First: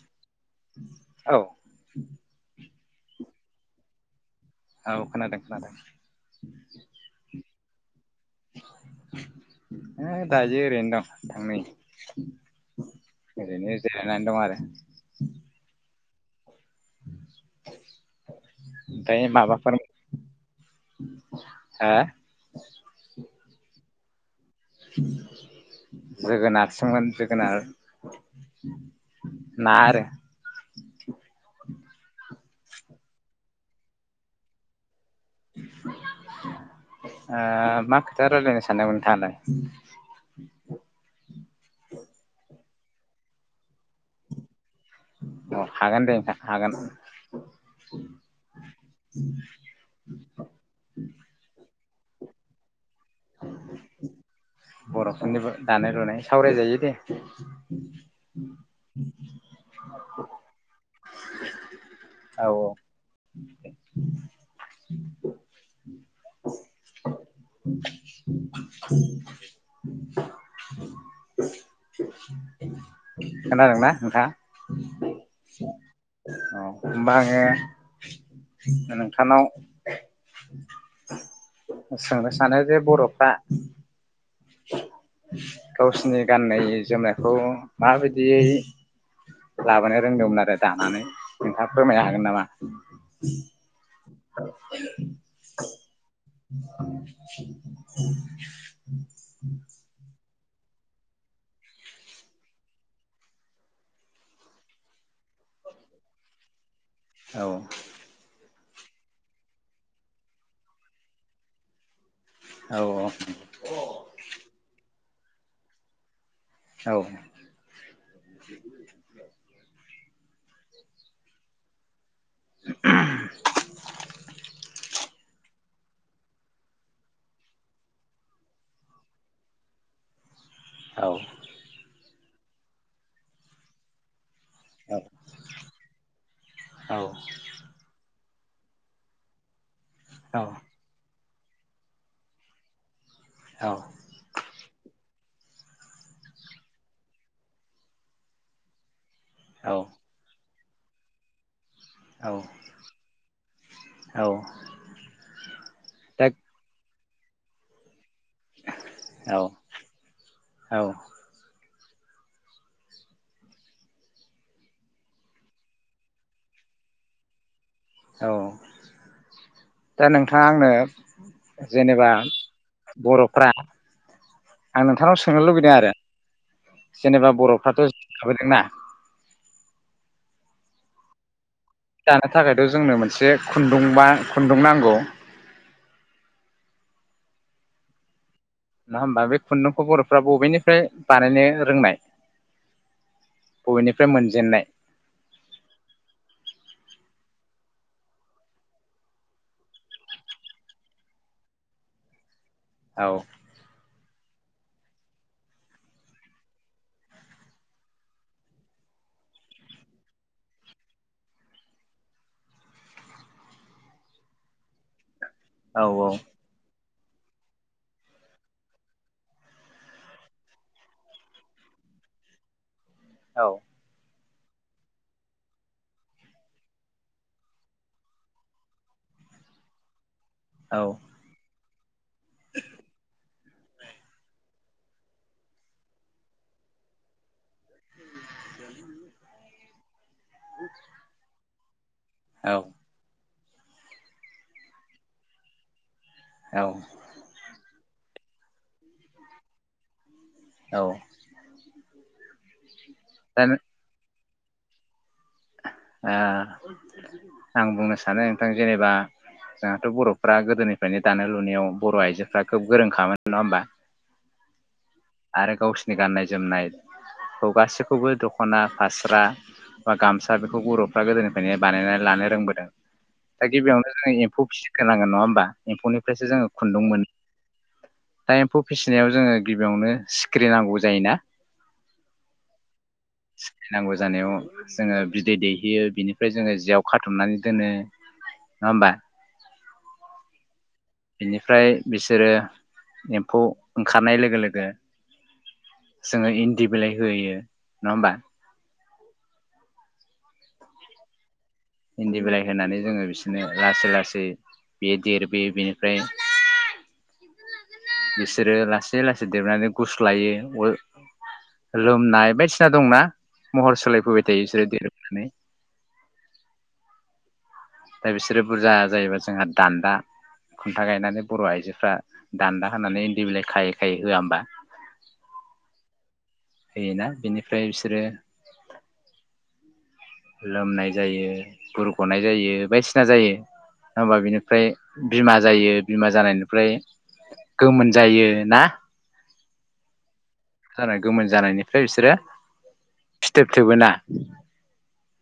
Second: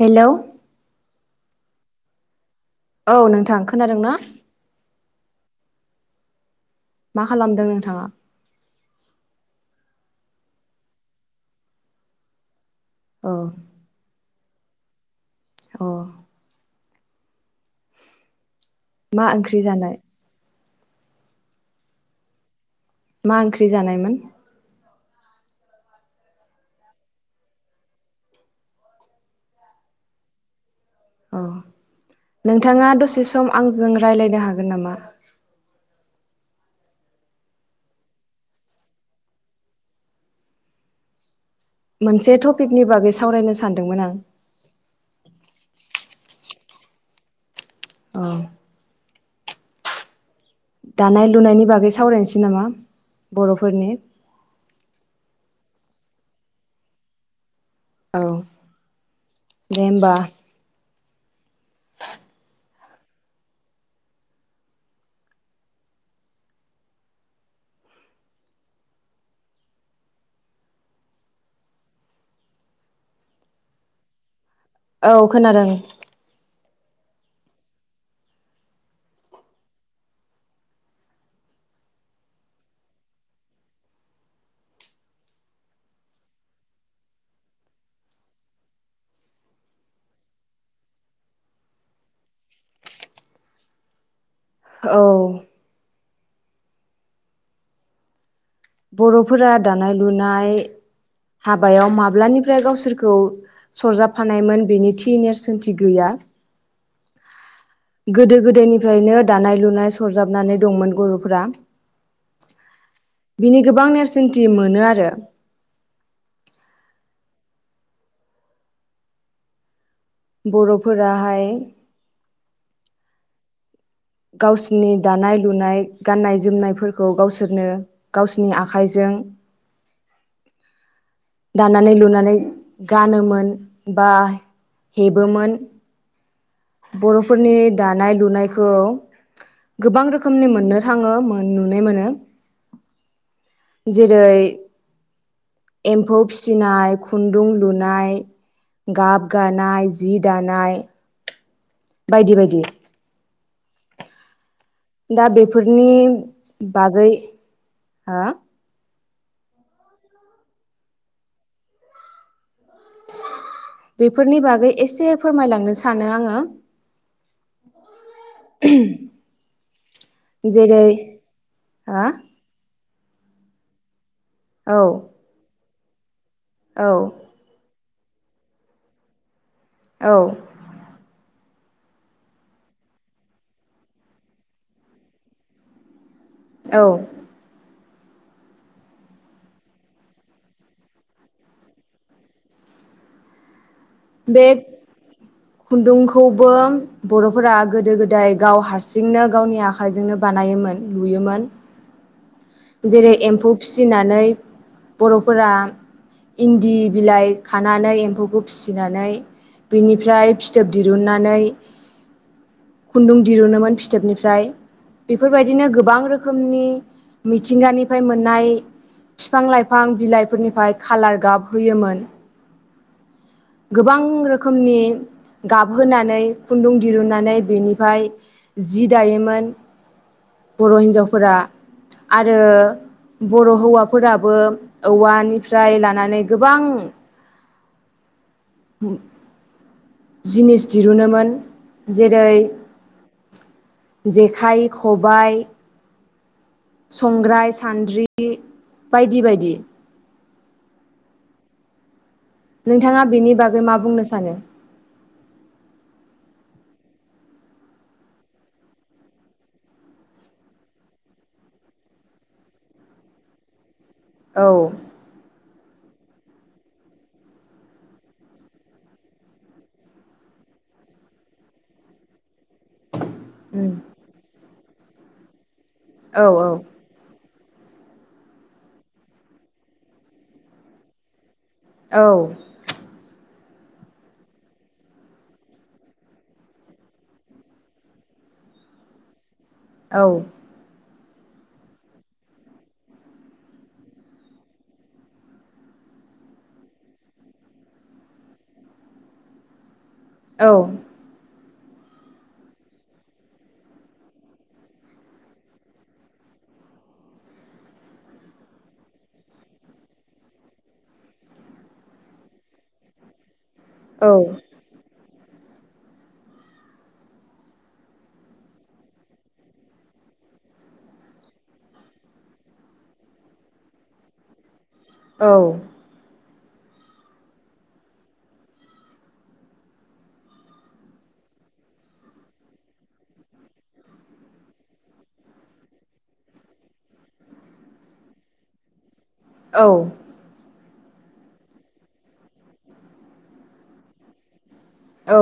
Hello औ औ नोंथां खोनादों ना? औ खोनादों खोनादों मा खालामदों नोंथाङा? हो दायो ओरैनो दं थांनाय औ ओरैनो जिरायनानै दं आरो। अ उम मा ओंख्रि जानाय? हा? मा ओंख्रि जानायमोन? जोगोनारसोमोन जोगोनार ना आरो। औ नोंथाङा दसे सम आंजों रायज्लायनो हागोन नामा? ओ मा खोथा रायलायनो सानदोंमोन नोंथाङालाय? मोनसे टपिकनि बागै सावरायनो सानदोंमोन आं। अ हागोन दे हागोन। औ उम दानाय लुनायनि बागै सावरायनोसै नामा? बर'फोरनि बर'फोरनि दानाय लुनाय सावराय जायो दे। औ दे होमबा। औ औ औ खोनादोंना नोंथां? औ खोनादों होमबा आङो नोंथांनाव सोंनो सानो जे बर'फ्रा गावसिनि गाननाय जोमनायखौ माबायदियै लाबोनो रोंदोंमोन आरो दानानै नोंथाङा फोरमायनो हागोन नामा? औ [inaudible] बर'फोरा दानाय लुनाय हाबायाव माब्लानिफ्राय गावसोरखौ सरजाबफानायमोन बेनि थि नेरसोनथि गैया औ गोदो गोदायनि फ्रायनो दानाय लुनाय सरजाबनानै दंमोन बर'फोरा औ औ बिनि गोबां नेरसोनथि मोनो आरो औ बर'फोराहाय [unintelligible] गावसिनि दानाय लुनाय गाननाय जोमनायफोरखौ गावसोरनो गावसिनि आखाइजों औ दानानै लुनानै गानोमोन बा हेबोमोन बर'फोरनि दानाय लुनाय खौ गोबां रोखोमनि मोननो थाङो नुनाय मोनो जेरै एम्फौ फिसिनाय खुन्दुं लुनाय गाब गानाय जि दानाय [inaudible] बायदि बायदि औ दा बेफोरनि बागै हा औ औ बेफोरनि बागै एसे फोरमायलांनो सानो आङो औ दा नोंथाङा आंनो जेरै हा जेनेबा बर'फ्रा औ आं नोंथांनाव सोंनो लुबैदों आरो औ जेनेबा बर'फ्राथ' [unintelligible] ना औ दानो थाखायथ' जोंनो मोनसे खुन्दुंबा खुन्दुं नांगौ औ नङा होमबा बे खुन्दुंखौ बर'फ्रा बबेनिफ्राय बानायनो रोंनाय बबेनिफ्राय बे मोनजेननाय खुन्दुंखौबो बर'फोरा गोदो गोदाय गाव हारसिंनो गावनि आखाइजोंनो बानायोमोन लुयोमोन‌ औ जेरै एम्फौ फिसिनानै बर'फोरा इन्दि बिलाइ खानानै एम्फौखौ फिसियो। फिसिनानै बिनिफ्राय फिथोब दिरुनानै खुन्दुं दिरुनोमोन फिथोबनिफ्राय। बेफोरबायदिनो औ गोबां रोखोमनि मिथिंगानिफ्राय मोननाय फिफां लाइफां बिलाइफोरनिफ्राय खालार गाब होयोमोन। औ गोबां रोखोम रोखोमनि गाबहोनानै खुन्दुं दिरुनन्नानै बेनिफ्राय जि दायोमोन। औ बर' हिन्जावफोरा। आरो बर' हौवाफोराबो औवानिफ्राय लानानै गोबां ह जिनिस दिरुनोमोन। जेरै जेखाइ खबाय औ संग्राय सान्द्रि बायदि बायदि औ नोंथाङा बेनि दा बागै मा बुंनो सानो ओ आं बुंनो सानो नोंथां जेनेबा जोंहाथ' बर'फ्रा गोदोनिफ्रायनो दानाय लुनायाव बर' आइजोफ्रा खोब गोरोंखामोन नङा होमबा। औ आरो गावसिनि गाननाय जोमनायखौ गासैखौबो दख'ना फास्रा बा गामसा बेखौ बर'फ्रा गोदोनिफ्रायनो बानायनानै लानो रोंबोदों दा उम गिबियावनो जोंङो एम्फौ फिसि होनांगोन नङा होमबा एम्फौनिफ्रायसो औ जोंङो औ खुन्दुं मोन दा एम्फौ फिसिनायाव जोंङो गिबियावनो सिखिरि नांगौ जायोना औ सिखिरि नांगौ जानायाव जोंङो बिदै दैहैयो बिनिफ्राय जोंङो जियाव खाथुमनानै दोनो नङा होमबा औ बेनिफ्राय बिसोरो एम्फौ ओंखारनाय लोगो लोगो जोंङो इन्दि बिलाइ होयो नङा होमबा औ इन्दि बिलाइ होनानै जोंङो बिसोरनो लासै लासै बियो देरबोयो बेनिफ्राय बिसोरो लासै लासै देरनानै गुस्लायो लोमनाय बायदिसिना दंना महर सोलायफैबाय थायो बिसोरो देरोबोनानै दा बिसोरो बुरजा जायोबा जोंहा दान्दा खुन्था गायनानै बर' आइजोफ्रा दान्दा होनानै इन्दि बिलाइ खायै खायै होआ होमबा होयोना बिनिफ्राय बिसोरो लोमनाय जायो बुरख'नाय जायो बायदिसिना जायो नङबा बिनिफ्राय बिमा जायो बिमा जानायनिफ्राय गोमोन जायो ना? औ जानाय गोमोन जानायनिफ्राय बिसोरो फिथोब थोबबोना औ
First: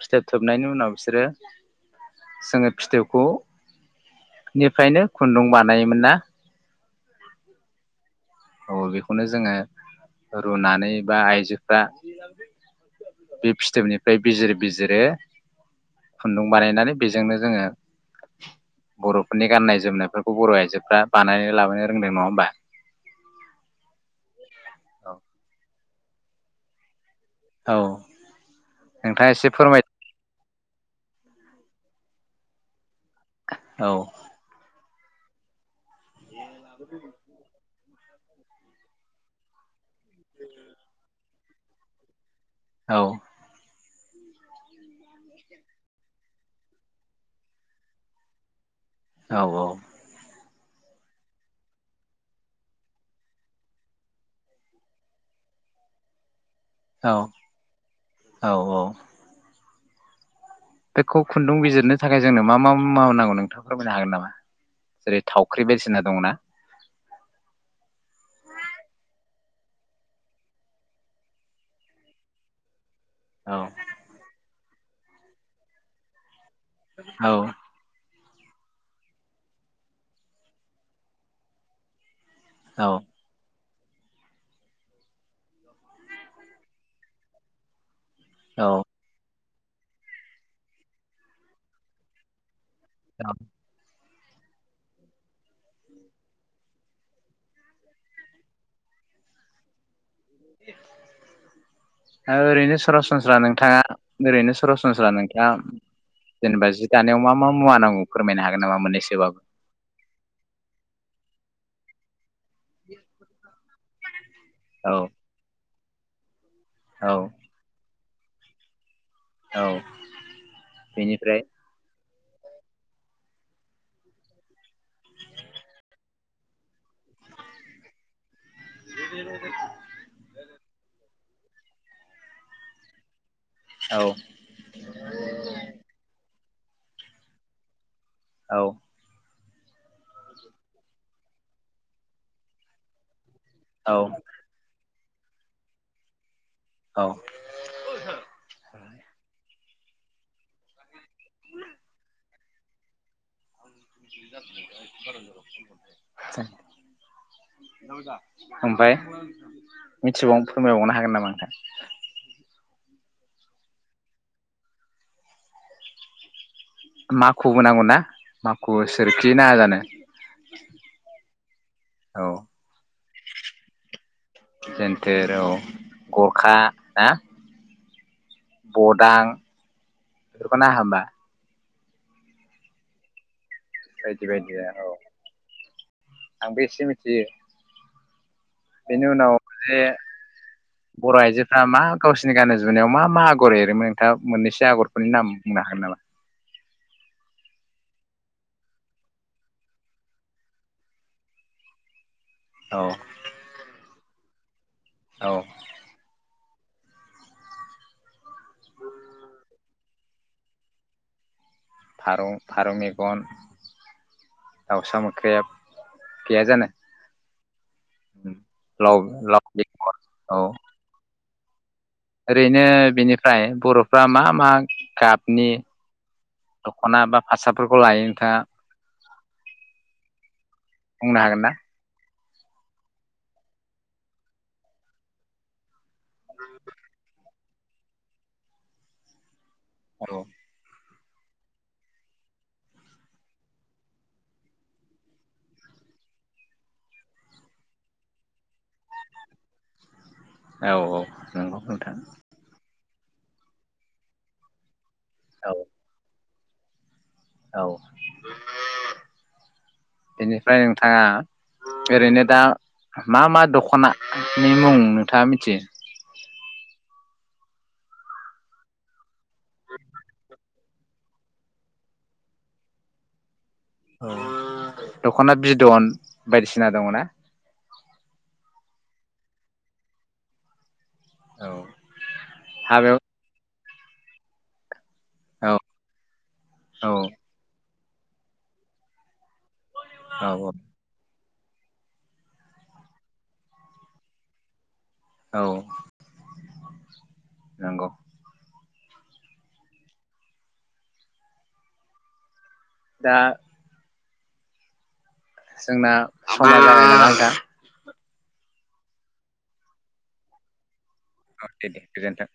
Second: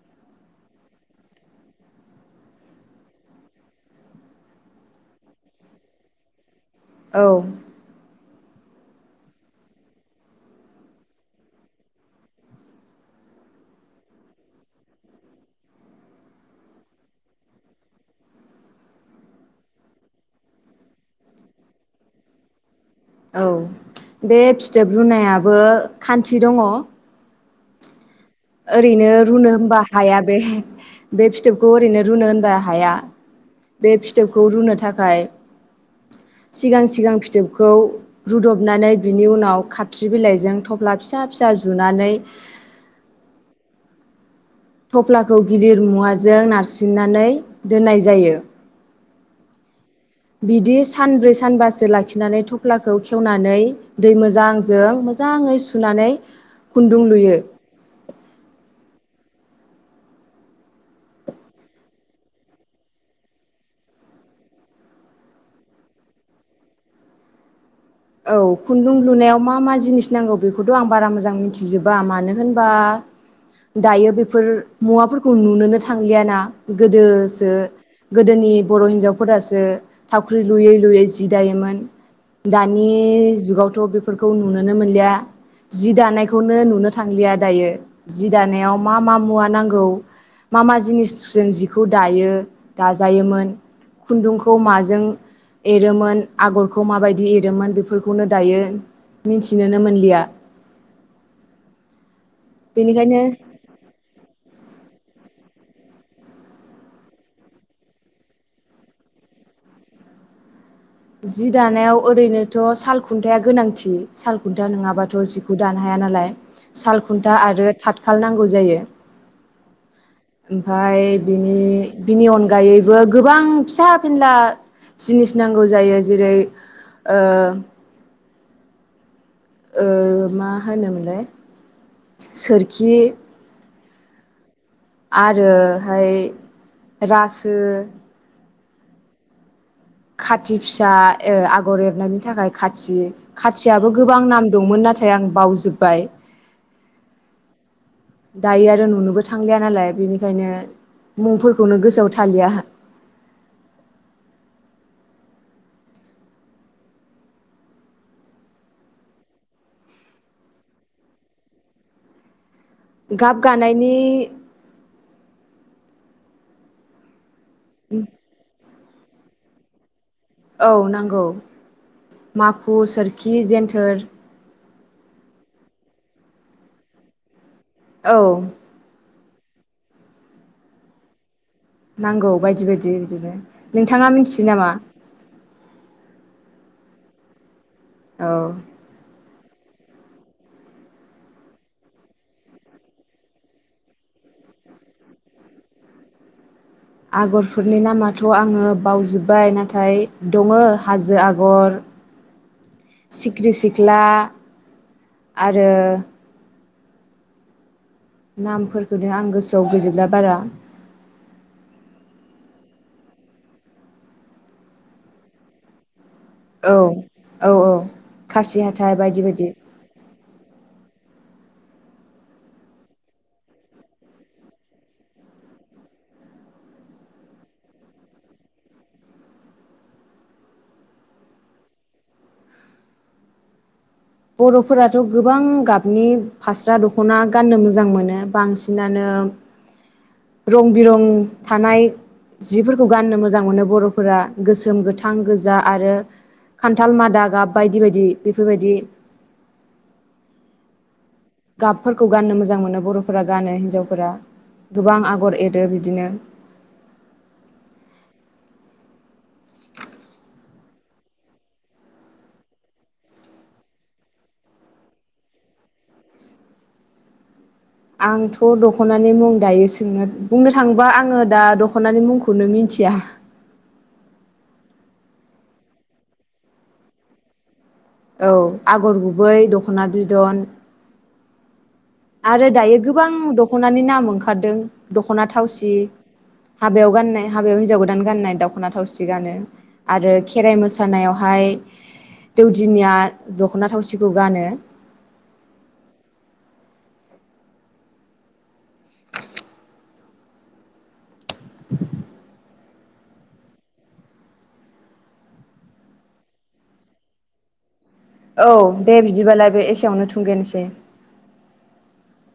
फिथोब थोबनायनि उनाव बिसोरो जोङो फिथोबखौ निफ्रायनो खुन्दुं बानायोमोन ना? औ औ बेखौनो जोङो रुनानै बा आइजोफ्रा बे फिथोबनिफ्राय बिजिर बिजिरो खुन्दुं बानायनानै बेजोंनो जोङो बर'फोरनि गाननाय जोमनायफोरखौ बर' आइजोफ्रा बानायनानै लाबोनो रोंदों नङा होमबा। औ बे फिथोब रुनायाबो खान्थि दङ। औ ओरैनो नोंथाङा एसे रुनो होमबा फोरमाय हाया बे बे फिथोबखौ ओरैनो रुनो होनबा हाया। औ बे फिथोबखौ रुनो थाखा य सिगां सिगां फिथोबखौ रुदबनानै बिनि उनाव खा फख्रि बिलाइजों थफ्ला फि फिसा फिसा जुनानै औ थफ्लाखौ गिदिर मुवाजों नारसिननानै दोननाय जायो। औ औ बिदि सानब्रै सानबासो लाखिनानै थफ्लाखौ खेवनानै दै मोजांजों मोजाङै सुनानै खुन्दुं लुयो। औ औ औ बेखौ खुन्दुं बिजिरनो थाखाय जोंनो मा मा मुवा नांगौ नोंथां फोरमायनो हागोन नामा जेरै थावख्रि बायदिसिना दंना औ खुन्दुं लुनायाव मा मा जिनिस नांगौ बेखौथ' आं बारा मोजां मिथिजोबा मानो होनबा औ दायो बेफोर मुवाफोरखौ नुनोनो थांलियाना। गोदोसो औ गोदोनि बर' हिन्जावफोरासो थावख्रि लुयै लुयै जि दायोमोन। औ बे जुगाव थ' बेफोरखौ नुुनोनो मोनलिया जि दानायखौनो नुनो थांलिया दायो। जि दानायाव औ मा मा मुवा नां गौ मा मा जिनिस जों जिखौ दायो। औ दाजायोमोन। खुन्दुंखौ माजों एरोमोन आगरखौ माबायदि एर मोन बेफोरखौनो दायो मिथिनोनो मोनलिया। ए ओरैनो बेनिखायनो सरासनस्रा नोंथाङा ओरैनो सरासनस्रा नोंथांआ दा जेनेबा जि दानायाव मा मा मुवा नांगौ फोरमायनो हागोन नामा मोननैसोबाबो? जि दानायाव ओरैनो थ' साल खुन्थाया गोनांथि साल खुन्था औ नङाबाथ' जिखौ दानो हाया नालाय। औ सालखुन्था आरो थात खाल नांगौ जायो। औ ओमफाय बेनिफ्राय बिनि बिनि अनगायैबो गोबां फिसा फेनला जिनिस नांगौ। जायो जेरै ओ [inaudible] ओ मा होनोमोनलाय सोरखि औ। आरो हाय रासो औ। खाथि फिसा आगर एरनायनि थाखाय खाथि खाथियाबो औ गोबां नाम दंमोन नाथाय आं बावजोब्बाय। औ दायो आरो नुनोबो थां लियानालाय बेनिखायनो मुंफोरखौनो गोसोआव थालिया आंहा। ओमफाय मिथिबाव फोरमायबावनो हागोन नामा नोंथां। गाब गानायनि मा माखुबो नांगौ ना माखु। सोरखि नाङा जानोे। औ नांगौ औ माखु सोरखि जेन्थोर जेन्थोर औ गरखा ना। औ बडां। बेखौ नाङा होमबा। नांगौ बायदि बायदि बिदिनो। नोंथाङा बायदि मिथियो बायदि नामा? औ आंबो एसे मिथियो। औ। बेनि उनाव जे बर' आइजोफ्रा मा गावसिनि गाननाय जोमनायाव मा मा आगर एरोमोन नोंथाङा मोननैसो आगरफोरनि नाम बुंनो हागोन नामा? आगरफोरनि नामाथ' आङो बावजोब्बाय नाथाय दङ हाजो आगर औ सिखिरि सिख्ला औ आरो नामफोरखौनो आं गोसोआव गैजोबला बारा। फारौ फारौ मेगन दाउसा मोख्रेब। [inaudible] जाना औ औ औ खासि हाथाइ बायदि लाव बायदि बेगर औ ओरैनो बेनिफ्राय बर'फ्रा मा मा गाबनि दख'ना बा फास्राफोरखौ लायो नोंथाङा बुंनो हागोन ना बर'फोराथ' गोबां गाब आनि फास्रा दखना गाननो मोजां मोनो बांसिनानो औ रं बिरं थानाय जिफोरखौ गाननो मोजां मोनो बरफोरा गोसोम गोथां गोजा आरो खान्थाल मादा गाब बायदि बायदि बेफोरबायदि औ औ नंगौ नोंथां गाबफोरखौ गाननो मोजां मोनो बर फोरा गानो हिन्जावफोरा गोबां आगर औ एरो बिदिनो औ बेनिफ्राय नोंथाङा ओरैनो दा मा मा दखनानि [unintelligible] मुं नोंथाङा मिथियो आंथ दखनानि मुं दायो सोंनो बुंनो थाङोबा आङो दा दखनानि मुंखौनो मिथिया दखना बिदन बायदिसिना दङना औ आगर गुबै दखना बिदन औ आरो दायो हाबायाव गोबां द दखनानि नाम ओंखारदों दखना औ थावसि औ हाबायाव गाननाय हाबायाव हिनजाव गो गोदान गाननाय दखना थावसि गानो आरो औ औ खेराइ मोसानायाव हाय दौदिनिया दखना थावसिखौ गानो औ नंगौ [unintelligible] दा जोंना सम आलदा [unintelligible] औ दे बिदिबालाय बे एसेयावनो थुंगेनोसै औ दे दे गोजोन्थों